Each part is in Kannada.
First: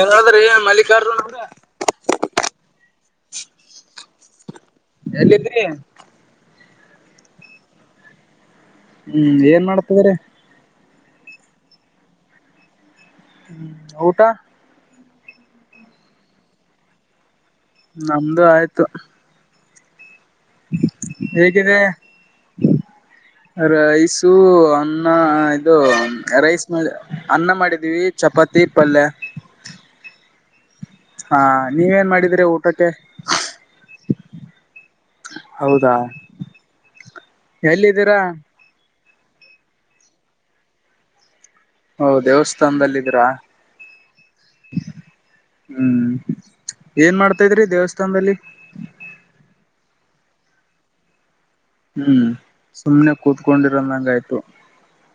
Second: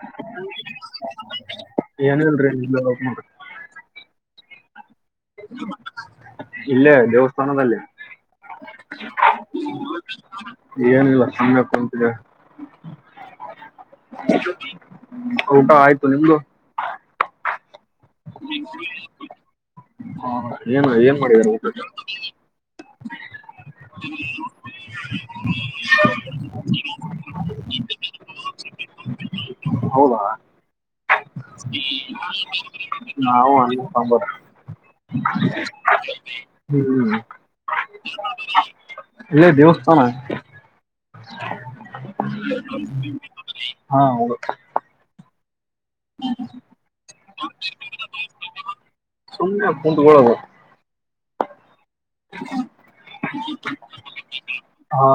ಏನ್ ನಡದದ್ರೀ ಮಲ್ಲಿಕಾರ್ಜುನ ಅವ್ರ. ಏನಿಲ್ರಿ ಇಲ್ಲೇ ಹೋಗ್ ನೋಡ್ರಿ ಎಲ್ಲಿದ್ರಿ? ಇಲ್ಲೇ ದೇವಸ್ಥಾನದಲ್ಲಿ. ಹ್ಮ್ ಏನ್ ಮಾಡ್ತಿದ್ರಿ. ಏನಿಲ್ಲ ಸುಮ್ಮ್ನೆ ಕುಂತಿದ್ದೆ. ಊಟಾ? ಊಟ ಆಯ್ತು ನಿಮ್ದು. ನಮ್ದು ಆಯ್ತು. ಏನು ಏನ್ ಮಾಡಿದಾರ ಹೇಗಿದೆ ಊಟಕ್ಕೆ ರೈಸು ಅನ್ನ ಇದು ರೈಸ್ ಮ ಅನ್ನ ಮಾಡಿದೀವಿ ಚಪಾತಿ ಪಲ್ಯ. ಹೌದಾ ಹಾ ನೀವೇನ್ ಮಾಡಿದ್ರಿ ಊಟಕ್ಕೆ ನಾವು ಅನ್ನ ಸಾಂಬಾರ ಹೌದಾ ಹ್ಮ್. ಎಲ್ಲಿದ್ದೀರಾ ಇಲ್ಲೆ ದೇವಸ್ಥಾನ. ಓ ದೇವಸ್ಥಾನದಲ್ಲಿದಿರಾ? ಹಾ ಹೌದು ಹ್ಮ್ ಏನ್ ಮಾಡ್ತಾ ಇದ್ರಿ ದೇವಸ್ಥಾನದಲ್ಲಿ? ಕುಂತ್ಕೊಳೋಧ. ಹ್ಮ್ ಸುಮ್ನೆ ಕೂತ್ಕೊಂಡಿರಂದಂಗ್ ಆಯ್ತು. ಹಾ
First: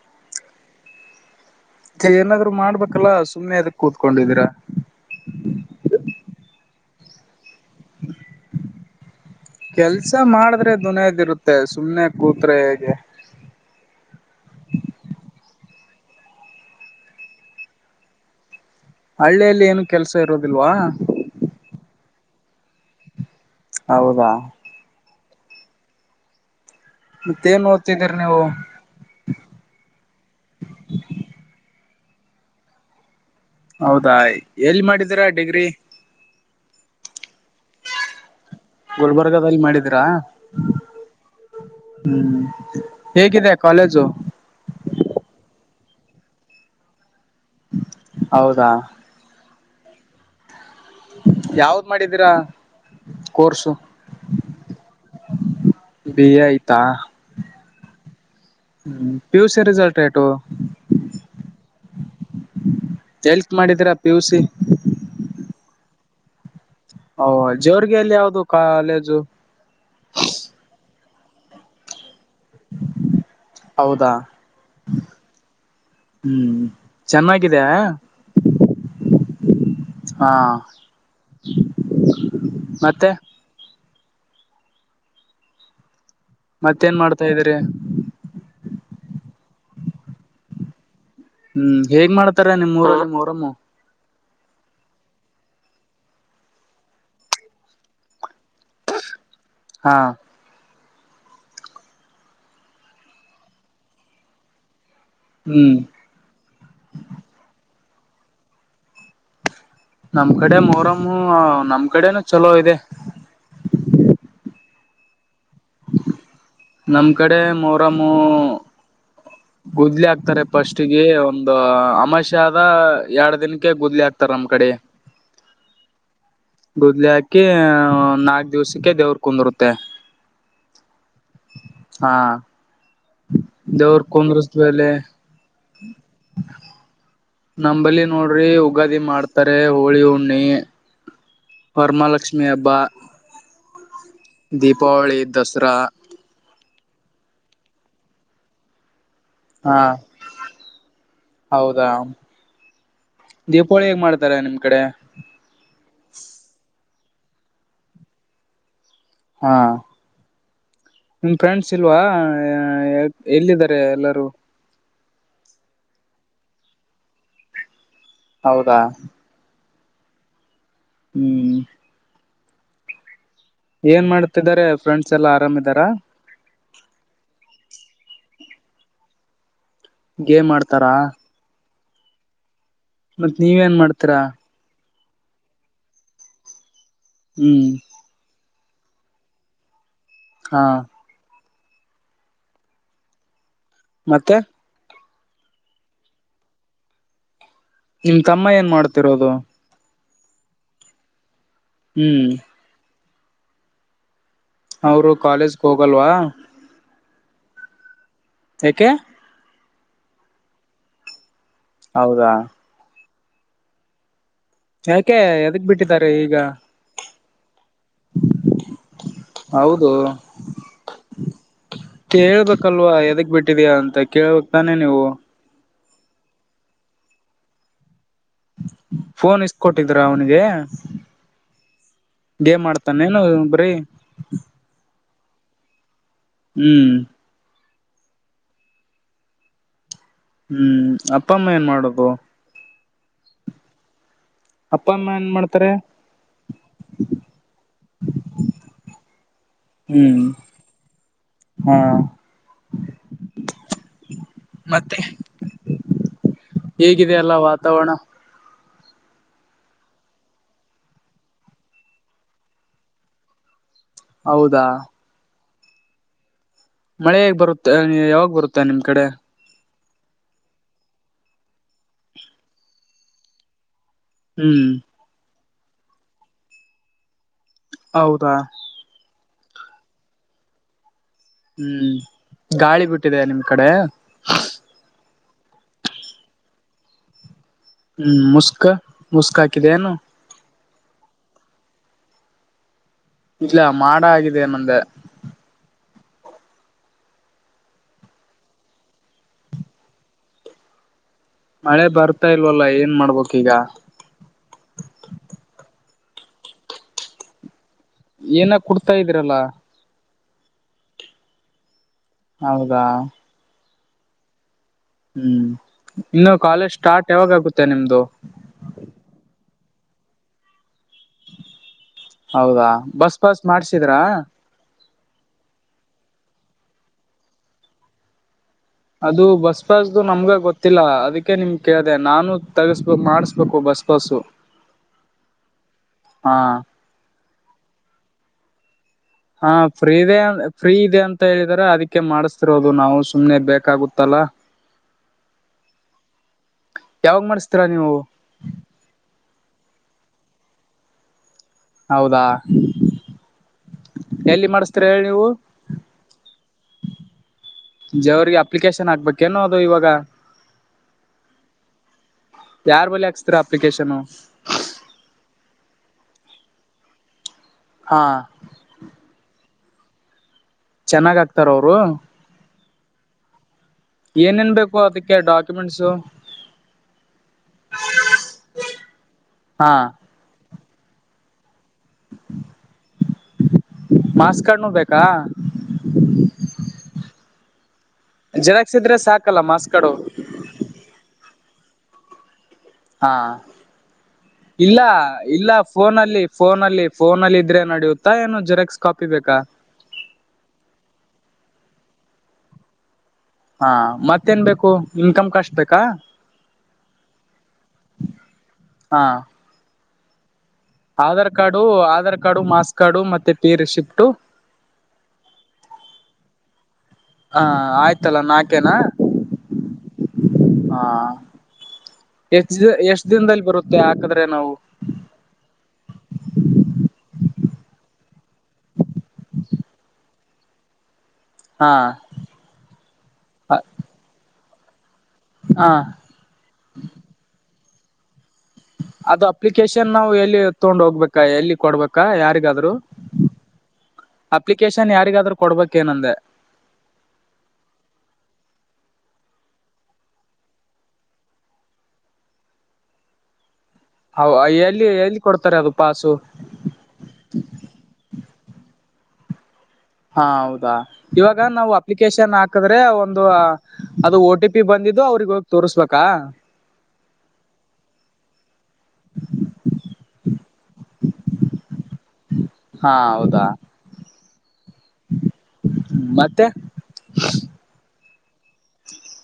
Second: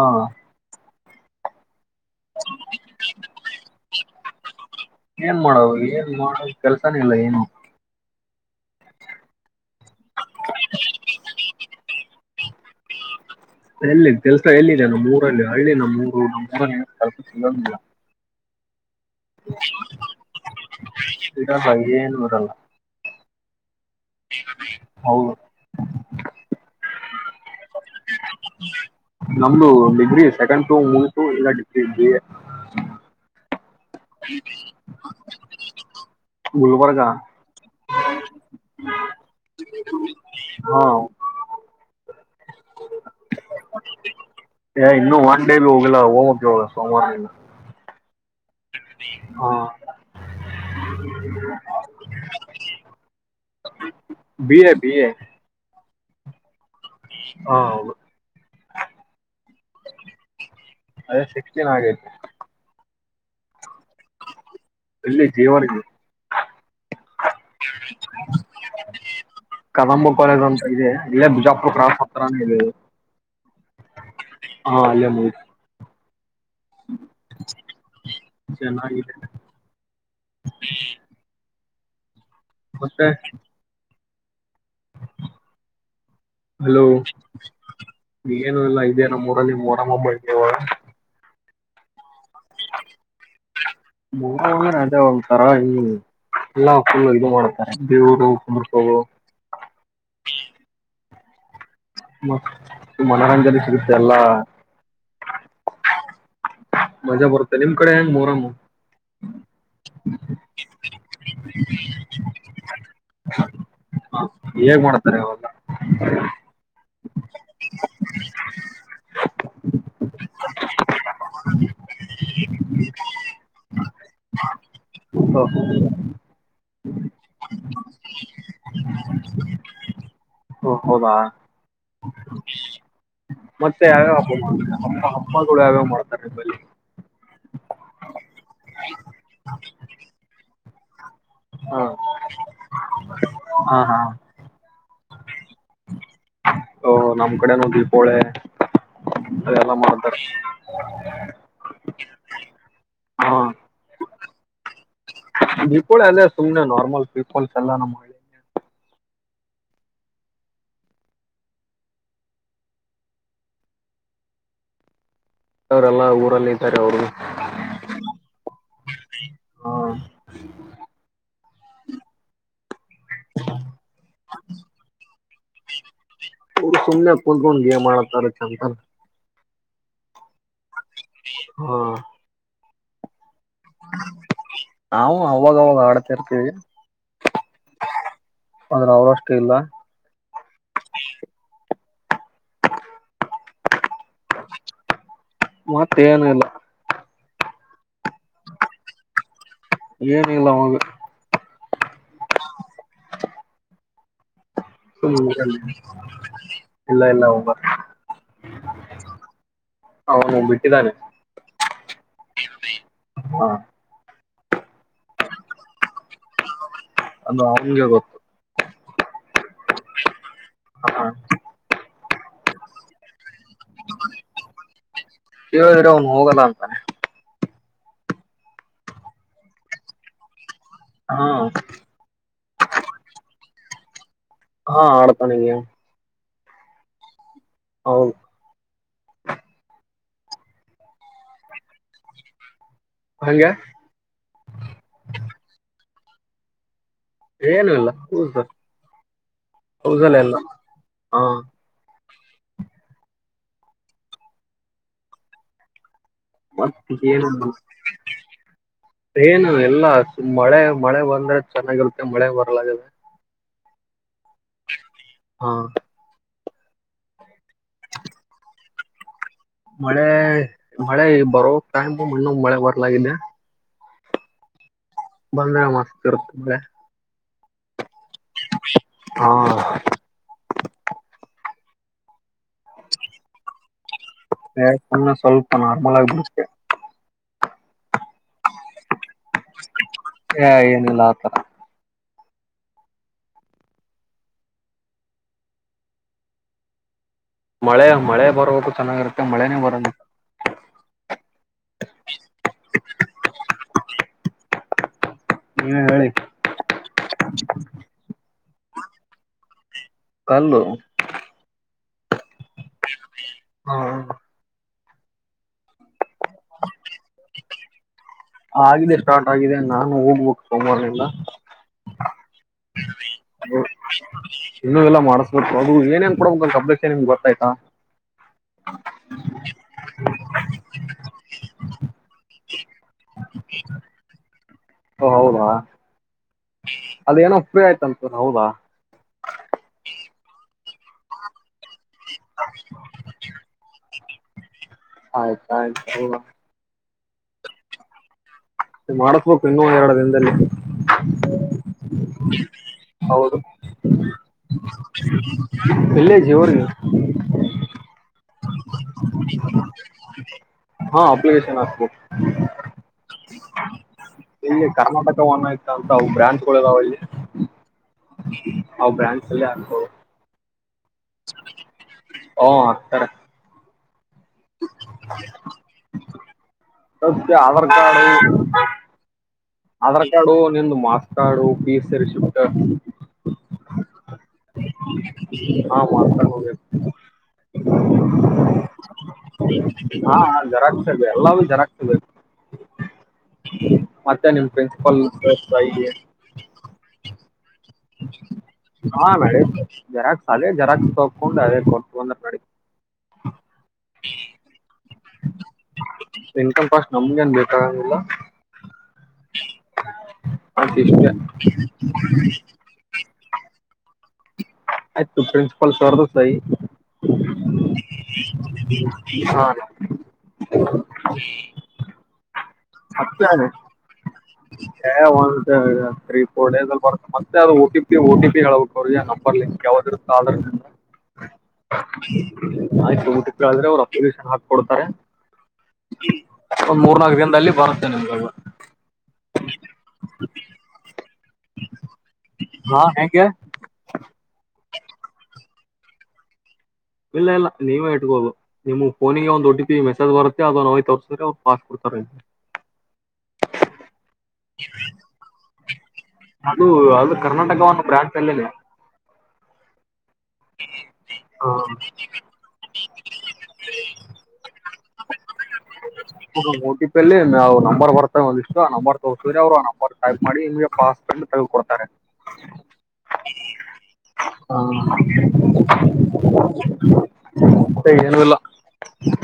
ಮತ್ತೆ ಏನಾದ್ರು ಮಾಡ್ಬೇಕಲ್ಲಾ ಸುಮ್ಮನೆ ಎದಕ್ ಕೂತ್ಕೊಂಡಿದೀರಾ? ಕೆಲ್ಸನೆ ಇಲ್ಲ ಏನು. ಕೆಲ್ಸ ಮಾಡಿದ್ರೆ ದುನ್ಯದಿರುತ್ತ ಮತ್ತೆ ಸುಮ್ನೆ ಕೂತ್ರೆ ಹೇಗೆ? ಎಲ್ಲಿ ಕೆಲ್ಸ ಎಲ್ಲಿದೆ ನಮ್ಮ್ ಊರಲ್ಲಿ ಹಳ್ಳಿ ನಮ್ಮ ಊರು ನಮ್ಮ ಊರಲ್ಲಿ ಏನು ಕೆಲ್ಸ ಸಿಗಂಗಿಲ್ಲ. ಹಳ್ಳಿಯಲ್ಲಿ ಏನು ಕೆಲ್ಸ ಇರೋದಿಲ್ವಾ? ಸಿಗಲ್ಲ. ಹೌದಾ. ಹೌದು. ಮತ್ತೇ ಏನ್ ಓದ್ತಿ ನಮ್ದು ಡಿಗ್ರಿ ಸೆಕೆಂಡ್ ಪಿಯು ಮೂಗಿತು ಬಿ ಎಡ್ ಹಚ್ಚಿನಿ ಬಿ ಎ. [unintelligible] ಹೌದಾ ಎಲ್ಲಿ ಮಾಡಿದೀರಾ ಡಿಗ್ರಿ ಗುಲ್ಬರ್ಗ ಗುಲ್ಬರ್ಗದಲ್ಲಿ ಮಾಡಿದಿರಾ? ಹಾ ಹ್ಮ್ ಹೇಗಿದೆ ಕಾಲೇಜು? ಹೋಗಿಲ್ಲಾ ಹೋಗಬಕ್ ಇವಾಗ ಸೋಮವಾರ ದಿನ ಹೌದಾ ಹಾ ಯಾವ್ದ್ ಮಾಡಿದೀರಾ course B A B A B ಆ ಐ ತಾ ಹಾ ಹೌದು ಪಿ ಯು ಸಿ ರಿಸಲ್ಟ್ ಎಟು? ಅದೇ ಸಿಕ್ಸ್ಟೀನ್ ಆಗೈತೆ ಕೇಳ್ ಮಾಡಿದೀರಾ ಪಿ ಯು ಸಿ. ಡಿವಾಡಿ ಲಿ. ಓ ಜೋರ್ಗೆಲ್ಲಿ ಯಾವ್ದ ಕಾಲೇಜು? ಕದಂಬ ಕಾಲೇಜ್ ಅಂತ ಇದೆ ಇಲ್ಲೇ ಬಿಜಾಪುರ [unintelligible] ಹೌದಾ [unintelligible] ಹಾ ಅಲ್ಲೆ ಮೇ ಹ್ಮ್ ಚೆನ್ನಾಗಿದೆಯಾ ಚೆನ್ನಾಗಿದೆ ಹಾ. ಮತ್ತೆ ಹಲೋ ಮತ್ತೇನ್ ಮಾಡ್ತಾ ಇದೀರಿ ಏನು ಇಲ್ಲ ದೆ ನಮ್ಮೂರಲ್ಲಿ ಮೊರಂ ಹಬ್ಬ ಐತ್ ಇವಾಗ. ಹ್ಮ್ ಹೇಗ್ ಮಾಡ್ತಾರ ನಿಮ್ಮ್ ಊರ್ ಮೋರಮ್ಮು [unintelligible] ಅದೇ ಒಂಥರ ಈ ಎಲ್ಲಾ ಫುಲ್ ಇದು ಮಾಡ್ತಾರೆ ದೇವರು [unintelligible] ಹಾ ಮತ್ತ್ ಮನರಂಜನೆ ಸಿಗುತ್ತ್ ಎಲ್ಲಾ ಹ್ಮ್ ಮಜಾ ಬರುತ್ತ ನಿಮ್ ಕಡೆ ಹೆಂಗ್ ಮೋಹರಮ್ಮು ನಮ್ ಕಡೆ ಮೊರಮ್ಮು ನಮ್ ಕಡೆನು ಚಲೋ ಇದೆ. ಹೇಗ್ ಮಾಡ್ತಾರೆ ಅವಾಗ ನಮ್ ಕಡೆ ಮೋರಮ್ಮು ಗುದ್ಲಿ ಹಾಕ್ತರೆ ಫಸ್ಟ್ ಗೆ ಒಂದು ಅಮಾವಾಸ್ಯೆ ಅದ ಎರಡು ದಿನಕ್ಕೆ ಗುದ್ಲಿ ಹಾಕ್ತಾರ್ ನಮ್ ಕಡೆ. ಹಾ ಗುದ್ಲಿ ಹಾಕಿ ನಾಲ್ಕ್ ದಿವ್ಸಕ್ಕೆ ದೇವ್ರ ಕುಂದ್ರುತ್ತೆ ಓ ಹೌದಾ ಹಾ ಮತ್ತೆ ದೇವ್ರ ಯಾವ್ಯಾವ ಹಬ್ಬ ಕುಂದ್ರಸ್ಮೇಲೆ ಮಾಡ ಅ ಹಬ್ಬಗಳು ಯಾವ್ಯಾವ ಮಾಡ್ತಾರೆ ನಿಮ್ಮಲ್ಲಿ? ನಂಬಲ್ಲಿ ನೋಡ್ರಿ ಯುಗಾದಿ ಮಾಡ್ತಾರೆ ಹೋಳಿ ಹುಣ್ಣಿ ಹಾ ವರಮಹಾಲಕ್ಷ್ಮಿ ಹಬ್ಬ ಹಾ ಹಾ ದೀಪಾವಳಿ ದಸರಾ ಹ್ಮ್ ನಮ್ಮ್ ಕಡೆನು ದೀಪಾವಳಿ ಅದೆಲ್ಲ ಹಾ ಮಾಡ್ತಾರೆ ಹೌದಾ ಹಾ ದೀಪಾವಳಿ ಹೇಗ ಮಾಡತ. ತಾರೇ ನಿಮ್ ಕಡೆ. ದೀಪಾವಳಿ ಅಲ್ಲೇ ಸುಮ್ನೆ ನಾರ್ಮಲ್. ಪೀಪಲ್ಸ್ ಎಲ್ಲಾ ನಮ್ಮ ಹಳ್ಳಿ ಕಡೆ. ಹಾ ನಿಮ್ ಫ್ರೆಂಡ್ಸ್ ಇಲ್ವಾ ಎಲ್ಲಿದರೆ ಎಲ್ಲರೂ. ಅವರೆಲ್ಲ ಊರಲ್ಲೇ ಇದ್ದಾರೆ ಅವರು. ಹೌದಾ. ಹ. ಹ್ಮ್. ಏನ್ ಮಾಡ್ತಿದ್ದಾರೆ ಫ್ರೆಂಡ್ಸ್ ಎಲ್ಲಾ ಆರಾಮಿದಾರ. ಚಂತನಕ. ಗೇಮ್ ಆಡತ್. ಹ. ಮತ್ ನೀವ ಏನ್ ಮಾಡ್ತೀರಾ. ನಾವು ಅವಾಗ ಅವಾಗ ಆಡ್ತಾ ಇರ್ತೀವಿ. ಹ್ಮ್. ಆದ್ರೆ ಅವರ ಅಷ್ಟು ಇಲ್ಲ. ಹಾ. ಮತ್ತೆ. ಮತ್ತೇನು ಇಲ್ಲ. ನಿಮ್ ತಮ್ಮ ಏನ್ ಮಾಡ್ತಿರೋದು. ಏನಿಲ್ಲ ಅವಾಗ. ಹ್ಮ್. ಅವರು ಕಾಲೇಜ್ಕ ಹೋಗಲ್ವಾ. ಇಲ್ಲ ಇಲ್ಲ ಹೊ ಬಾ. ಏಕೆ. ಅವನು ಬಿಟ್ಟಿದ್ದಾನೆ. ಹೌದಾ. ಹಾ. ಯಾಕೆ ಏದಿಕ ಬಿಟ್ಟಿದ್ದಾರೆ ಈಗ. ಅದು ಹಂಗೆ ಗೊ ಹೌದು ಹ. ಕೇಳ್ಬೇಕಲ್ವಾ ಎದಗ್ ಬಿಟ್ಟ. ಟ್ಟಿದ್ಯಾ ಅಂತ ಕೇಳಬಕ್ತಾನೆ ನೀವು. ಅವನ್ ಹೋಗಲ್ಲಾ ಅಂತಾನೆ. ಫೋನ್ ಇಸ್ದ ಕೊಟ್ಟಿದ್ರ ಅವನಿಗೆ. ಹ. ಗೇಮ್ ಆಡ್ತಾನೇನು ಏನು ಬರೀ. ಹಾ ಆಡ್ತಾನೆ ಗೇಮ್. ಹ್ಮ್ [unintelligible] ಹ್ಮ್ ಅಪ್ಪ ಅಮ್ಮ ಏನ್ ಮಾಡದು ಹಂಗೆ ಅಪ್ಪ ಅಮ್ಮ ಏನ್ ಮಾಡ್ತಾರೆ ಏನು ಇಲ್ಲ ಹೌದದೆಲ್ಲ ಹ್ಮ್ ಎಲ್ಲ ಹಾ ಹಾ [inaudible] ಮತ್ತೆ ಮತ್ತ ಹೇಗಿದೆ ಹರ ಎಲ್ಲ ವಾತಾವರಣ [inaudible] ಏನು ಎಲ್ಲ ಮಳೆ ಮಳೆ ಬಂದ್ರೆ ಚೆನ್ನಾಗಿರುತ್ತೆ ಮಳೆ ಬರ್ಲದೆ ಹೌದಾ ಹಾ ಮಳೆ ಹೆಗ್ ಬರುತ್ತೆ ಯಾವಾಗ ಬರುತ್ತೆ ನಿಮ್ ಕಡೆ ಮಳೆ ಮಳೆ ಬರೋ ಟೈಮು ಮಣ್ಣು ಮಳೆ ಬರ್ಲಾಗಿದೆ ಹ್ಮ್ ಬಂದ್ರ ಮಾಸಕ್ಕೆ ಇರುತ್ತ್ರೆ [unintelligible] ಹೌದಾ ಹಾ [inaudible] ಹ್ಮ್ ಗಾಳಿ ಬಿಟ್ಟಿದೆ ನಿಮ್ ಕಡೆ ಯ ಸಲ್ಪ ನಾರ್ಮಲಾ ಬಿ ಹ್ಮ್ ಮುಸ್ಕ ಮುಸ್ಕ್ ಹಾಕಿದ ಏನು ಮಲತ [unintelligible] ಇಲ್ಲ ಮಾಡ್ ಆಗಿದೆ ನಂದ ಮಳೆ ಮಳೆ ಬರಬೇಕು ಚೆನ್ನಾಗಿರುತ್ತೆ ಮಳೆನೇ ಬರ [inaudible] ಮಳೆ ಬರ್ತಾ ಇಲ್ವಲ್ಲ ಏನ್ ಮಾಡ್ಬೇಕು ಈಗ ಹ್ಮ ಹೇಳಿ [inaudible] ಏನ ಕುಡ್ತಾ ಇದೀರಲ್ಲ ಕಲ್ಲು ಹೌದಾ ಹ್ಮ [unintelligible] ಹ್ಮ್ ಇನ್ನು ಕಾಲೇಜ್ ಸ್ಟಾರ್ಟ್ ಯಾವಾಗಗುತ್ತೆ ನಿಮ್ದು ಆಗಿದೆ ಸ್ಟಾರ್ಟ್ ಆಗಿದೆ ನಾನು ಹೋಗ್ಬೇಕು ಸೋಮರ್ದಿಂದ ಹೌದಾ ಬಸ್ ಪಾಸ್ ಮಾಡ್ಸಿದ್ರಾ ಇನ್ನುೂ ಇಲ್ಲ ಮಾಡಿಸ್ಬೇಕು ಅದು ಏನ್ ಏನ್ ಕೊಡಬೇಕಂತ ಅಪ್ಲಿ ನಿಮ್ಗೆ ಗೊತ್ತ ಆಯ್ತಾ ಅದು ಬಸ್ ಪಾಸ್ದು ನಮ್ಗ ಗೊತ್ತಿಲ್ಲ ಅದಕ್ಕೆ ನಿಮ್ ಕೇಳಿದೆ ನಾನು ತಗ್ಸ್ ಓ ಹೌದಾ ಹಾ ಅದೇನೋ ಫ್ರೀ ಆಯ್ತ ಅಂತ ಅಲ್ಲ ಹೌದಾ ಹಾ ಫ್ರೀ ಇದೆ ಫ್ರೀ ಇದೆ ಅಂತ ಹೇಳಿ ರ ಅದಕ್ಕೆ ಮಾಡಿಸತಿರೋದು ನಾವು ಸುಮ್ನೆ ಬೇಕಾಗುತ್ತಲ್ಲ ಆಯ್ತು ಆಯ್ತು [inaudible] ಯಾವಾಗ ಮಾಡಿಸ್ತೀರಾ ನೀವು ಮಾಡಸ್ಬೇಕು ಇನ್ನೂ ಎರಡು ದಿನದಲ್ಲಿ. ಹೌದಾ ಹೌದು ಎಲ್ಲಿ ಮಾಡಿಸ್ತೀರಾ ಹೇಳಿ ನೀವು ಜವರ್ರಿಗೆ [unintelligible] ಅಪ್ಲಿಕೇಶನ್ ಹಾಕ್ಬೇಕೇನೋ ಅದ್ ಇವಾಗ ಹಾ ಅಪ್ಲಿಕೇಶನ್ ಹಾಕ್ಬೇಕು ಯಾರ್ ಬಳಿ ಹಾಕ್ಸ್ತರ ಅಪ್ಲಿಕೇಶನು [unintelligible] ಬ್ರಾಂಚಲು ಇದವಿಲ್ಲಿ. ಹಾ [unintelligible] ಚೆನ್ನಾಗ್ ಅಕ್ತಾರ್ ಅವರ್ [unintelligible] [unintelligible] ಏನೇನ್ ಬೇಕು ಅದಕ್ಕೆ ಡಾಕ್ಯುಮೆಂಟ್ಸು. [unintelligible] ಆಧಾರ್ ಕಾರ್ಡ್ ಹಾ ಆಧಾರ್ ಕಾರ್ಡು ನಿಮ್ದ ಮಾತ್ ತಾಡೊ ಮಾರ್ಕ್ಸ್ ಕಾರ್ಡ್ನು ಬೇಕಾ [unintelligible] [unintelligible] ಜೆರಾಕ್ಸ್ ಇದ್ರೆ ಸಾಕಲ್ಲ ಮಾರ್ಕ್ಸ್ ಕಾರ್ಡ್ ಹಾ [unintelligible] [unintelligible] ಹಾ ಮತ್ತೆ ನಿಮ್ ಇಲ್ಲ ಪ್ರಿನ್ಸಿಪಲ್ ಇಲ್ಲ ಸಹಿ ಫೋನಲ್ಲಿ ಫೋನಲ್ಲಿ ಫೋನಲ್ಲಿ ಇದ್ರೆ ನಡೆಯುತ್ತಾ ಏನು [unintelligible] ಜೆರಾಕ್ಸ್ ಕಾಪಿ ಬೇಕಾ [unintelligible] ಅದೇ ಕೊಟ್ಟ ಬಂದ [unintelligible] ಹಾ ಮತ್ತೇನ್ ಬೇಕು ಇನ್ಕಮ್ ಕಷ್ಟ್ [unintelligible] ಬೇಕಾ ಇನ್ಕಮ್ ಕಾಸ್ಟ್ ನಮ್ಗೇನ್ ಬೇಕಾಗಂಗಿಲ್ಲ ಹಾ [inaudible] [unintelligible] ಕಡು ಮತ್ತೆ ಫೀ ರೆಸಿಪಿಟ್ [unintelligible] ಆಯ್ತು ಪ್ರಿನ್ಸಿಪಾಲ್ ಸರ್ ದು ಸೈನ್ [unintelligible] ಹ ಆಯ್ತಲ್ಲ ನಾಲ್ಕೇನಾ ಹಾ ಎಷ್ಟ ಎಷ್ಟ್ ದಿನದಲ್ಲಿ ಬರುತ್ತೆ ಹಾಕದ್ರೆ ನಾವು [unintelligible] ಅದು [unintelligible] ಒಟಿಪಿ ಒಟಿಪಿ ಹೇಳಬೇಕ್ [unintelligible] ನಂಬರ್ ಲಿಂಕ್ ಯಾವ್ದ ಇರುತ್ತ ಆದ್ರ ನಿ ಹಾ [unintelligible] ಆದ್ರೆ ಅವರ ಅಪ್ಲಿಕೇಶನ್ ಹಾಕ್ ಕೊಡ್ತಾರೆ ಹ ಒಂದ್ ಮೂರ್ನಾಕ್ ದಿನದಲ್ಲಿ ಬರುತ್ [unintelligible] ಅದು ಅಪ್ಲಿಕೇಶನ್ ನಾವು ಎಲ್ಲಿ ತೊಂಡ್ [unintelligible] ಹೋಗ್ಬೇಕ ಎಲ್ಲಿ ಕೊಡ್ಬೇಕಾ ಯಾರಿಗಾದ್ರು. ಹಾ ಹೆಂಗೆ ಅ ಲಿಕೇಶನ್ ಯಾರಿಗಾದ್ರೂ ಕೊಡ್ಬೇಕೇಏನಂದೆ ಇಲ್ಲ ಇಲ್ಲ ನೀವೇ ಇಟ್ಬೋದು ನಿಮ ಫೋನಿಗೆ ಒಂದ್ ಒಟಿ ಪಿ ಮೆಸೇಜ್ ಬರುತ್ತೆ ಅದ ನಾವ ತೋರ್ಸಿದ್ರೆ ಅವ್ ಪಾಸ್ ಕೊಡ್ತಾರೆ ಹ ಎಲ್ಲಿ ಎಲ್ಲಿ ಕೊಡ್ತಾರೆ ಅದು ಪಾಸು ಅದು ಅದು ಕರ್ನಾಟಕ ಒಂದು ಬ್ರಾಂಚ್ ಅಲ್ಲೇನೆ ಹಾ ಹೌದಾ ಇವಾಗ ನಾವು ಅಪ್ಲಿಕೇಶನ್ ಹಾಕಿದ್ರೆ ಒಂದು ಅದು ಓ ಟಿ ಪಿ ಬಂದಿದ್ದು ಅವ್ರಿಗೆ ಹೋಗಿ ತೋರ್ಸ್ಬೇಕಾ ಓಟಿಪಿಲ್ಲಿ ನಾವು ನಂಬರ್ ಬರ್ತವೆ ಒಂದಿಷ್ಟು ಆ ನಂಬರ್ ತೋರ್ತೀ್ರ ಅವ್ರು ಆ ನಂಬರ್ ಟೈಪ್ ಮಾಡಿ ನಿಮಗೆ ಪಾಸ್ಪಡ್ ತೆಗೆ ಕೊೊಡ್ತಾರೆ ಹಾ ಹೌದಾ ಹಾ ಮತ್ತೆ ಸ ಅಲ್ಲ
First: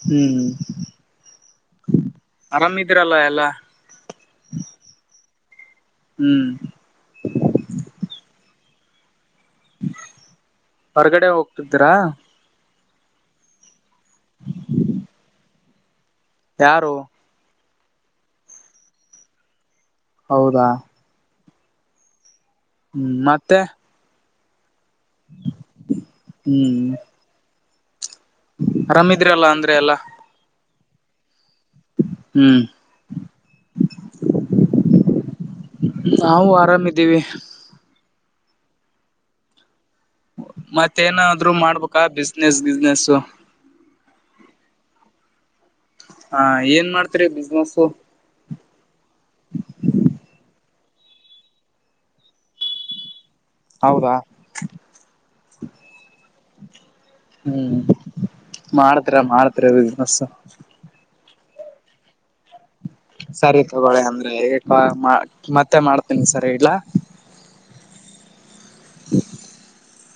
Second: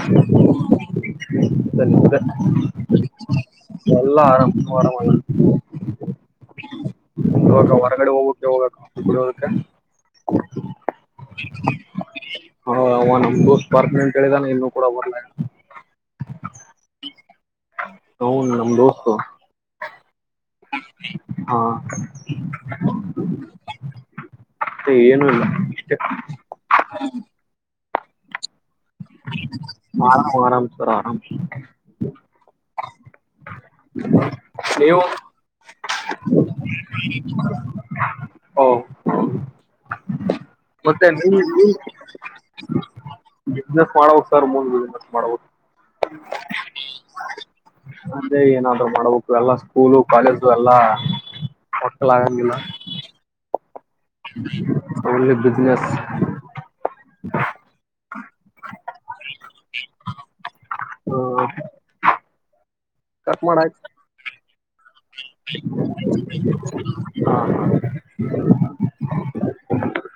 ಹ್ಮ್ ಆರಾಮಿದಿರಲ್ಲ ಎಲ್ಲಾ ಎಲ್ಲ ಆರಾಮ ಆರಾಮ ಹ್ಮ ಹ್ಮ್ ಇವಾಗ ಹೊರಗಡೆ ಹೋಗುವುದು ಯೋಗ ಹೊರ್ಗಡೆ ಹೋಗ್ತಿದ್ದಿರಾ ಹೌ ಅವ ನಂಬ ಬರ್ತ ಅಂತ ಕಿದಾನ ಇನ್ನುೂ ಕೂಡ ಬರ್ಲ ಯಾರು ಹ ನಮ್ಮ್ದೋಸ್ತ ಹೌದಾ ಹಾ ಹ್ಮ್ ಮತ್ತೆ ಮ ಏನು ಇಲ್ಲ ಇಷ್ಟ ಆರಾಮಿದ್ರ ಅಲ್ಲ ಅಂದ್ರೆ ಎಲ್ಲಾ ಸರ ಆರಾಮ ಹ್ಮ್ ನೀವು ನಾವು ಆರಾಮಿದ್ದೀವಿ ಓ ಮತ್ತೆ ನೀ ಮತ್ತೇನಾದ್ರು ಮಾಡ್ಬೇಕಾ ಬಿಸ್ನೆಸ್ ಗಿಸ್ನೆಸ್ ಬಿಸ್ನೆಸ್ ಮಾಡ ಸರ್ ಮುಂದ ಬಿಸ್ನೆಸ್ ಮಾಡ ಹಾ ಏನ್ ಮಾಡ್ತರಿ ಬಿಸ್ನೆಸ್ ಅೇ ಏನಾದ್ರು ಮಾಡಬೇಕು ಎಲ್ಲಾ ಸ್ಕೂಲು ಕಾಲೇಜು ಎಲ್ಲಾ ಮಕ್ಕಳ ಆಗಂಗಲಿಲ್ಲ ಹೌದಾ ಅವ ಬಿಜ್ನೆಸ್ ಹ್ಮ್ ಮಾಡತ ಮಾಡ್ತ್ಸ ಹ ಸರಿ ತಗೊಳ್ಳಳಿ ಅಂದ್ರೆ ಮತ್ತೆ ಮಾಡ್ತೀನಿ ಸರಿ ಇಡ್ಲಾ. [inaudible]